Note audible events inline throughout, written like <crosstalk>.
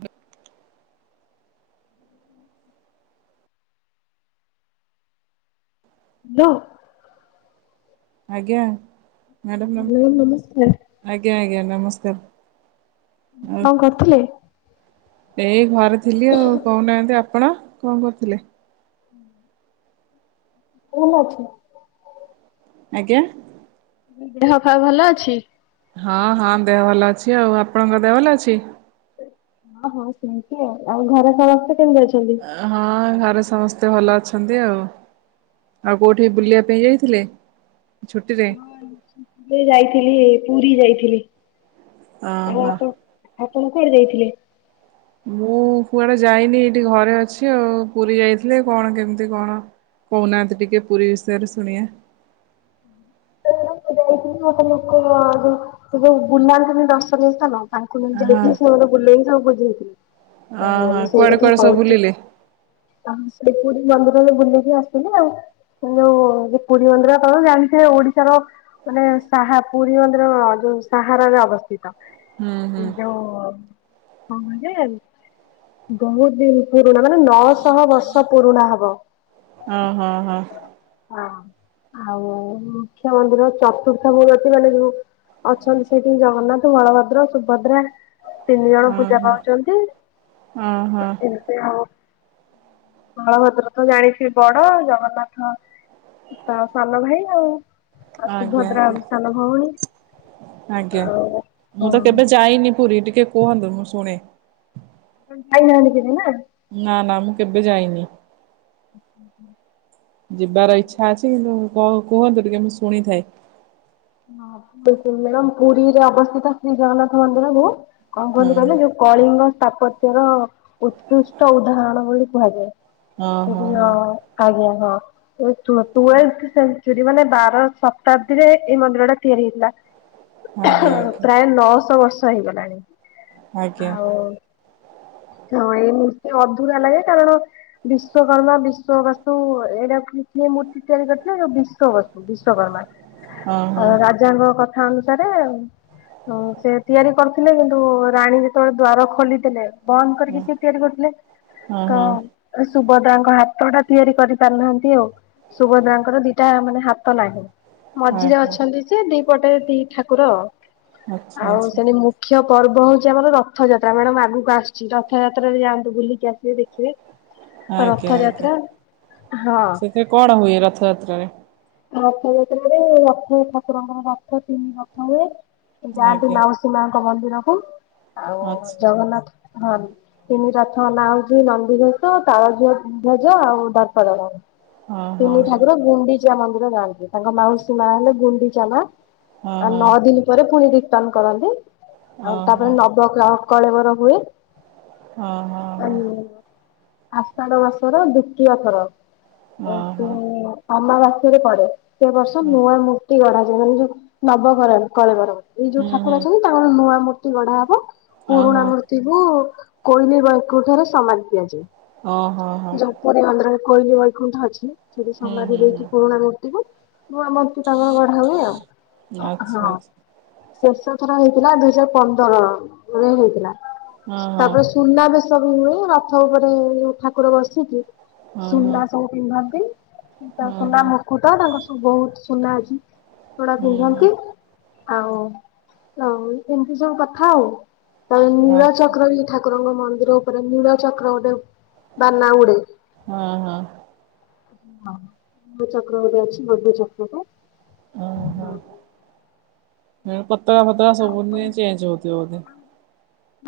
ବ ହଲୋ। ଆଜ୍ଞା madam ma'am ନମସ୍କାର ନମ ଆଜ୍ଞା ଆଜ୍ଞା ନମସ୍କାର। ଆଉ କଣ କରୁଥିଲେ? ଏଇ ଘରେ ଥିଲି। ଆଉ କହୁନାହାନ୍ତି ଆପଣ କଣ କରୁଥିଲେ? କୋଉ ଗଛ? ଆଜ୍ଞା। ଦେହ ପାହ ଭଲ ଅଛି? ହଁ ହଁ ଦେହ ଭଲ ଅଛି ଆଉ ଆପଣଙ୍କ ଦେହ ଭଲ ଅଛି? ହ ହୋ ସେମତି ଆଉ। ଆଉ ଘରେ ସମସ୍ତେ କେମିତି ଅଛନ୍ତି? ହଁ ଘରେ ସମସ୍ତେ ଭଲ ଅଛନ୍ତି ଆଉ। ଆଉ କଉଁଠି ବୁଲିବା ପାଇଁ ଯାଇଥିଲେ ଛୁଟିରେ? ହଁ ଏବେ ଯାଇଥିଲି ପୁରୀ ଯାଇଥିଲି। ଆଉ ଓହୋ। ଆପଣ? ଆପଣ କୁଆଡେ ଯାଇଥିଲେ? ମୁଁ କୁଆଡେ ଯାଇନି। ଏଇଠି ଘରେ ଅଛି। ଆଉ ପୁରୀ ଯାଇଥିଲେ କଣ କେମିତି କଣ କହୁନାହାନ୍ତି ଟିକେ ପୁରୀ ବିଷୟରେ ଶୁଣିବା। ଯାଇଥିଲି <unintelligible> ଲୋକ ଯୋଉ ସେ ଯୋଉ ବୁଲାନ୍ତିନି ଦର୍ଶନୀୟ ସ୍ଥାନ ତାଙ୍କୁ ନେଇ ହଁ। ଯାଇଥିଲି ସେ ମତେ ବୁଲେଇକି ସବୁ ବୁଝେଇଥିଲେ। ଓହୋ ମୁଁ ସେଇ କୁଆଡେ କଥା କୁଆଡେ ସବୁ କହୁଚି। ବୁଲିଲେ ତମ ସେ ପୁରୀ ମନ୍ଦିରରେ ବୁଲିକି ଆସିଲେ ଆଉ। ଏ ଯୋଉ ଯେ ପୁରୀ ମନ୍ଦିର ଆପଣ ଜାଣିଥିବେ ଓଡିଶାର। ମାନେ ସାହା ପୁରୀ ମନ୍ଦିର ଯୋଉ ସାହାରାରେ ଅବସ୍ଥିତ। ହୁଁ ଏଇ ହୁଁ। ଯୋଉ କଣ କହିଲେ? ବହୁତ ଦିନ ପୁରୁଣା ମାନେ ନଅଶହ ବର୍ଷ ପୁରୁଣା ହବ। ଓହୋ ହୋ ହଁ ଆଉ ମୁଖ୍ୟମନ୍ଦିର ଚା <unintelligible> ଏ ଯୋଉ ଅଛନ୍ତି ସେଇଠି ଜଗନ୍ନାଥ, ବଳଭଦ୍ର, ସୁଭଦ୍ରା। ତିନି ଜଣ ପୂଜା ଓହୋ ପାଉଚନ୍ତି ଓହୋ ଏମିତି ଆଉ। ବଳଭଦ୍ର ତ ଜାଣିଥିବେ ବଡ ଆଉ ଜଗନ୍ନାଥ ତ ସାନ ଭାଇ ଆଉ ଆଉ ଆଜ୍ଞା ସୁଭଦ୍ରା ଆଜ୍ଞା ସାନ ଭଉଣୀ ଆଜ୍ଞା ଆଉ ହଁ। ମୁଁ ତ କେବେ ଯାଇନି ପୁରୀ ଟିକେ କୁହନ୍ତୁ ମୁଁ ଶୁଣେ। ଆପଣ ଯାଇନାହାନ୍ତି କେବେ ନାଁ? ନା ନା ମୁଁ କେବେ ଯାଇନି। <inaudible> ଯିବାର ଇଚ୍ଛା ଅଛି କିନ୍ତୁ କ କୁହନ୍ତୁ ଟିକେ ମୁଁ ଶୁଣିଥାଏ। <unintelligible> ପୁରୀରେ ଅବସ୍ଥିତ ଶ୍ରୀ ଜଗନ୍ନାଥ ମନ୍ଦିର ଯୋଉ କଣ କୁହନ୍ତି କହିଲେ ହଁ ଯୋଉ। କଳିଙ୍ଗ ସ୍ଥାପତ୍ୟ ର ଉତ୍କୃଷ୍ଟ ଉଦାହରଣ ବୋଲି କୁହାଯାଏ। ହଁ ଆଜ୍ଞା ହଁ <unintelligible> ଚୁରି ମାନେ ବାର ଶତାବ୍ଦୀରେ ଏଇ ମନ୍ଦିର ଟା ତିଆରି ହେଇଥିଲା। ଆଜ୍ଞା ପ୍ରାୟ ନଅଶହ ବର୍ଷ ହେଇଗଲାଣି ଆଜ୍ଞା ଆଉ। ହଁ ଏଇ ମୂର୍ତ୍ତି ଅଧୁରା ଲାଗେ କାରଣ ବିଶ୍ଵକର୍ମା ବିଶ୍ୱବସ୍ତୁ ଏଇଟା କି କିଏ ମୂର୍ତ୍ତି ତିଆରି କରିଥିଲେ? ଯୋଉ ବିଶ୍ୱବସ୍ତୁ। ବିଶ୍ଵକର୍ମା ଆଜ୍ଞା ଅ ରାଜାଙ୍କ କଥା ଅନୁସାରେ ହଁ ସେ ତିଆରି କରୁଥିଲେ କିନ୍ତୁ ରାଣୀ ଯେତେବେଳେ ଦ୍ୱାର ଖୋଲିଦେଲେ ବନ୍ଦ ହଁ ହଁ କରିକି ହଁ ସିଏ ତିଆରି କରୁଥିଲେ ହଁ ତ ହଁ। ସୁଭଦ୍ରାଙ୍କ ହାତ ଟା ତିଆରି କରିପାରିନାହାନ୍ତି ଆଉ। ସୁଭଦ୍ରାଙ୍କର ଦିଟା ମାନେ ହାତ ନାହିଁ। ହଁ ମଝିରେ ହଁ ଅଛନ୍ତି ଯେ ଦି ପଟେ ଦି ଠାକୁର। ଆଚ୍ଛା ଆଉ ଆଚ୍ଛା ସେଣି ମୁ ମୁଖ୍ୟ ପର୍ବ ହଉଛି ଆମର ରଥଯାତ୍ରା। ମ୍ୟାଡାମ ଆଗକୁ ଆସୁଛି ରଥଯାତ୍ରାରେ ଯାଆନ୍ତୁ ବୁଲିକି ଆସିବେ ଦେଖିବେ। ରଥଯାତ୍ରା ହଁ। ସେ କଣ ହୁଏ ରଥଯାତ୍ରାରେ? ରଥଯାତ୍ରାରେ ଲକ୍ଷ୍ମୀ ଠାକୁରଙ୍କର ରଥ ତିନି ରଥ ହୁଏ ଯାଆନ୍ତି ଆଜ୍ଞା ମାଉସୀ ସୀମାଙ୍କ ମନ୍ଦିର ହଉ ଆଉ ଆଚ୍ଛା। ଜଗନ୍ନାଥ ହଁ। ତିନି ରଥ ନାଁ ହଉଛି ନନ୍ଦିଘୋଷ, ତାଳଧ୍ୱଜ, ଧ୍ବଜ ଆଉ ଦର୍ପଦଳନ। ହଁ ହଁ ତିନି ଠାକୁର ଗୁଣ୍ଡିଚା ମନ୍ଦିର ଯାଆନ୍ତି। ତାଙ୍କ ମାଉସୀ ମା ହେଲେ ଗୁଣ୍ଡିଚା ନା? ହଁ ଆଉ ହଁ ନଅ ହଁ ଦିନ ପରେ ପୁଣି ରିଟର୍ଣ କରନ୍ତି। ଆଉ ହଁ ତାପରେ ହଁ ନବ କଳେବର ହୁଏ। ହଁ ହଁ ହଁ। <unintelligible> ଆଷାଢ ମାସର ଦ୍ଵିତୀୟ ଥର ଓହୋ ଅମାବାସ୍ୟରେ ପଡେ। ସେ ବର୍ଷ ନୂଆ ମୂର୍ତ୍ତି ଗଢାଯାଏ। ମାନେ ଯୋଉ ନବକଳ କଳେବର। ଏଇ ଯୋଉ ହୁଁ ହୁଁ ଠାକୁର ଅଛନ୍ତି ତାଙ୍କର ନୂଆ ମୂର୍ତ୍ତି ଗଢା ହବ। ଓହୋ ପୁରୁଣା ମୂର୍ତ୍ତି ଥିବୁ କୋଇଲି ବୈକୁଣ୍ଠରେ ସମାଧି ଦିଆଯାଏ। ହଁ ହଁ ହଁ। ପରେ ମନ୍ଦିରରେ କୋଇଲି ବୈକୁଣ୍ଠ ଅଛି। ସେଠି ହୁଁ ସମାଧି ହୁଁ ହୁଁ ଦେଇକି ପୁରୁଣା ମୂର୍ତ୍ତିକୁ ମୁଁ ଆମକୁ <unintelligible> ତ ତମର ବଢା ହୁଏ ଆଉ ହଁ ଆଚ୍ଛା ଆଚ୍ଛା ଶେଷ ଥର ହେଇଥିଲା ଦୁଇ ଶହଜାର ପନ୍ଦର ରେ ହେଇଥିଲା ହଁ ତାପରେ ସୁନା ବେଶ ସବୁ ହୁଏ ରଥ ଉପରେ ଠାକୁର ବସିଚି। ହଁ ହଁ ସୁନା ସବୁ ପିନ୍ଧନ୍ତି ଇଟା ହଁ ହଁ ସୁନା ହଁ ମୁକୁଟ ତାଙ୍କର ସବୁ ବହୁତ ସୁନା ଅଛି। ପୋଡା ହୁଁ ପିନ୍ଧନ୍ତି ହୁଁ ଆଉ ନାଇଁ ଏମିତି ସବୁ କଥା ଆଉ। ତାେ ନୀଳ ଆଚ୍ଛା ଚକ୍ର ଇ ଠାକୁରଙ୍କ ମନ୍ଦିର ଉପରେ ନୀଳ ଚକ୍ର ଗୋଟେ ବାନା ଉଡେ। ହଁ ହଁ ହଁ ନୀଳଚକ୍ର ଗୋଟେ ଅଛି ଭଧ ଚକ୍ରକୁ। ଓ ହୋ ଏ ପତକା ଫତକା ସବୁ ଦିନ ଚେଞ୍ଜ ହଉଥିବ ବୋଧେ!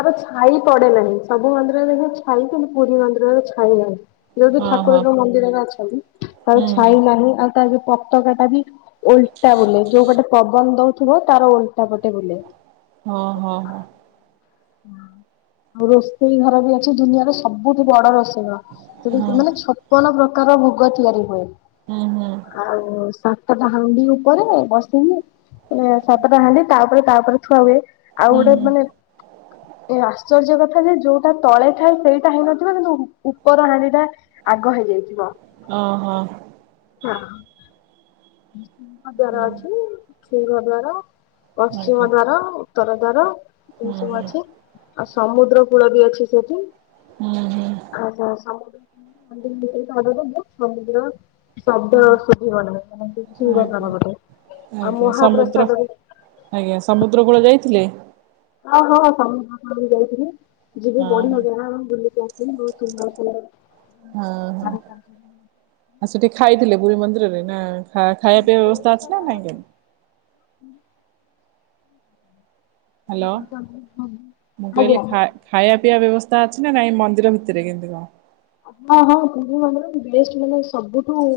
ଆର ଛାଇ ପଡେ ନାହିଁ ସବୁ ମନ୍ଦିରରେ ଦେଖିବା ଛାଇ ପଡେ କିନ୍ତୁ ପୁରୀ ମନ୍ଦିରରେ ଛାଇ ନାହିଁ। ଯୋଉଠି ହଁ ହଁ ଠାକୁରଙ୍କ ମନ୍ଦିରରେ ଅଛନ୍ତି ତାର ହୁଁ ହୁଁ ଛାଇ ନାହିଁ। ଆଉ ତାର ଯୋଉ ପତାକା ଟା ବି ଓଲଟା ବୁଲେ ଯୋଉ ପଟେ ପବନ ଦଉଥିବ ତାର ଓଲଟା ପଟେ ବୁଲେ। ହଁ ହଁ ହଁ ହଁ ଆଉ ରୋଷେଇ ଘର ବି ଅଛି ଦୁନିଆରେ ସବୁଠୁ ବଡ ରୋଷେଇ ସେଠି ହଁ ତି ମାନେ ଛପନ ପ୍ରକାର ଭୋଗ ତିଆରି ହୁଏ। ହୁଁ ହୁଁ ଆଉ ସାତଟା ହାଣ୍ଡି ଉପରେ ବସିକି ସାତଟା ହାଣ୍ଡି ତାପରେ ତାପରେ ଥୁଆ ହୁଏ ଆଉ ହୁଁ ଗୋଟେ ହୁଁ ମାନେ ଏ ଆଶ୍ଚର୍ଯ୍ୟ କଥା ଯେ ଯୋଉଟା ତଳେ ଥାଏ ସେଇଟା ହେଇନଥିବ କିନ୍ତୁ ଉପର ହାଣ୍ଡି ଟା ଆଗ ହେଇଯାଇଯିବ। ଓହୋ। ହ ଜାର ଅଛି। ସିଂହ ଦ୍ୱାର ଆଜ୍ଞା ପଶ୍ଚିମ ଦ୍ୱାର ଉତ୍ତର ଦ୍ୱାର ଏ ହୁଁ ସବୁ ହୁଁ ଅଛି। ଆଉ ସମୁଦ୍ର କୂଳ ବି ଅଛି ସେଠି। ହୁଁ ହୁଁ। ଆ ସମ ମନ୍ଦର ଭିତରେଲ ସମୁଦ୍ର <unintelligible> ଶବ୍ଦ ହୁଁ ଶୁଭିବନି ମାନେ ସିହ ଆଜ୍ଞା ଦ୍ଵାରପଟେ ଆଉ ଆଜ୍ଞା ସମୁଦ୍ର ମହାପ୍ରସାଦରେ ଆଜ୍ଞା ସମୁଦ୍ର କୂଳ ଯାଇଥିଲେ? ହଉ ହଁ ସମୁଦ୍ରକୂଳ ବି ଯାଇଥିଲି ଯିବି ହଁ ବଢିଆ ହଁ ଜାଗା ଆମେ ବୁଲି କି ଆ ମୁଁକଇନି ବହୁ ସୁନ୍ଦର ସେ ଜାଗା। ହଁ ହଁ ଆଉ ସେଠି ଖାଇଥିଲେ ପୁରୀ ମନ୍ଦିରରେ ନା ଖା ଖାଇବା ପିଇବା ବ୍ୟବସ୍ତା ଅଛି ନା ନାଇଁ? ହୁଁ। ହ୍ୟାଲୋ ସବୁ ସବୁ- ମୁଁ କାଇିଲି ଆଜ୍ଞା। ଖା ଖାଇବା ପିଇବା ବ୍ୟବସ୍ଥା ଅଛି ନା କାଇଁ ମନ୍ଦିର ଭିତରେ କେମିତି କଣ? ହଁ ହଁ ପୁରିମନ୍ଦିର <unintelligible> ସବୁଠୁ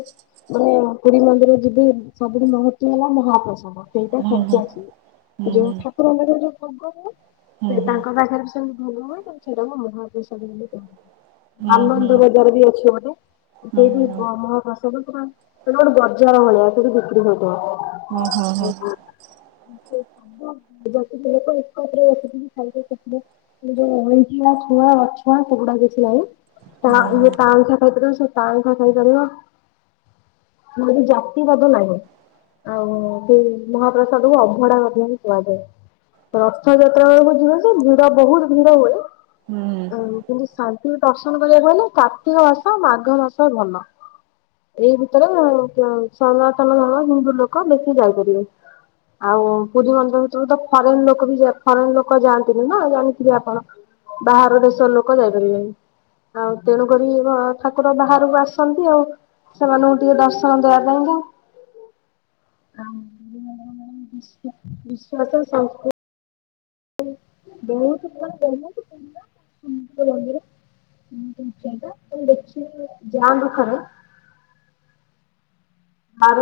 ମାନେ ପୁରୀ ମନ୍ଦିର ଯିବେ ସବୁଠି ମହତ୍ଵ ହେଲା ମହାପ୍ରସଦ। ସେଇଟା ହୁଁ ସଜି ହୁଁ ଆସିବି ଯୋଉ ଠାକୁରଙ୍କର ଯୋଉ ଭୋଗ ହ ସେ ହୁଁ ହୁଁ ତାଙ୍କ ପାଖରେ ହୁଁ ହୁଁ ଆନନ୍ଦବଜାର ବି ଅଛି ଗୋଟେ ହଁ ହଁ ସେଇଠି ମହାପସବ ପୁରା ସେଟା ଗୋଟେ ବଜାର ଭଳିଆ ସେଇଠି ବିକ୍ରି ହଉଥିବ। ହଁ, ହଁ, ହଁ ବାି ବ ଏକ ଅସ ଖାଇ <unintelligible> <unintelligible> ଛୁଆ ଅଛୁଆ ସେଗଡା କିଛି ନାାଇ ତା ହଁ ଇଏ ତାଆଇଁଠା ଖାଇପାରିବ ସେ ତା ଆଇଁଠା ଖାଇପାରିବ। ମାେ କହିଲି ଜାତି ବେଧ ନାହି। ଆଉ ସେ ମହାପ୍ରସାଦକୁୁ ଅବଡା ମଧ୍ୟ ହିଁ କୁହାଯାଏ। ରଥଯାତ୍ରା ବେଳକୁ ଯିବେ ସେ ଭିଡ ବହୁତ ଭିଡ ହୁଏ। ହଁ ହୁଁ ଉଁ କିନ୍ତୁ ଶାନ୍ତି ଦର୍ଶନ କରିବାକୁ ହେଲେ କାର୍ତ୍ତିକ ମାସ ମାଘ ମାସ ଭଲ। ଏଇ ଭିତରେ ସନାତନ ଧର୍ମ ହିନ୍ଦୁ ଲୋକ ବେଶି ଯାଇପାରିବେ। ଆଉ ପୁରୀ ମନ୍ଦିର ଭିତରକୁ ତ ଫରେନ ଲୋକ ବି ଫରେନ ଲୋକ ଯାଆନ୍ତିନି ନା ଜାଣିଥିବେ ଆପଣ। ବାହାର ଦେଶର ଲୋକ ଯାଇପାରିବେନି। ଆଉ ତେଣୁକରି ଠାକୁର ବାହାରକୁ ଆସନ୍ତି ଆଉ। ସେ ମାନଙ୍କୁ ଟିକେ ଦର୍ଶନ ଦେବା ପାଇଁକା। ବିଶ୍ଵାସ ସଂସ୍କୃତି ବହୁତ ବହୁ ହନ୍ଦ ଦେଖ ଯାଆନ୍ତୁ ଖରା <unintelligible> ଆ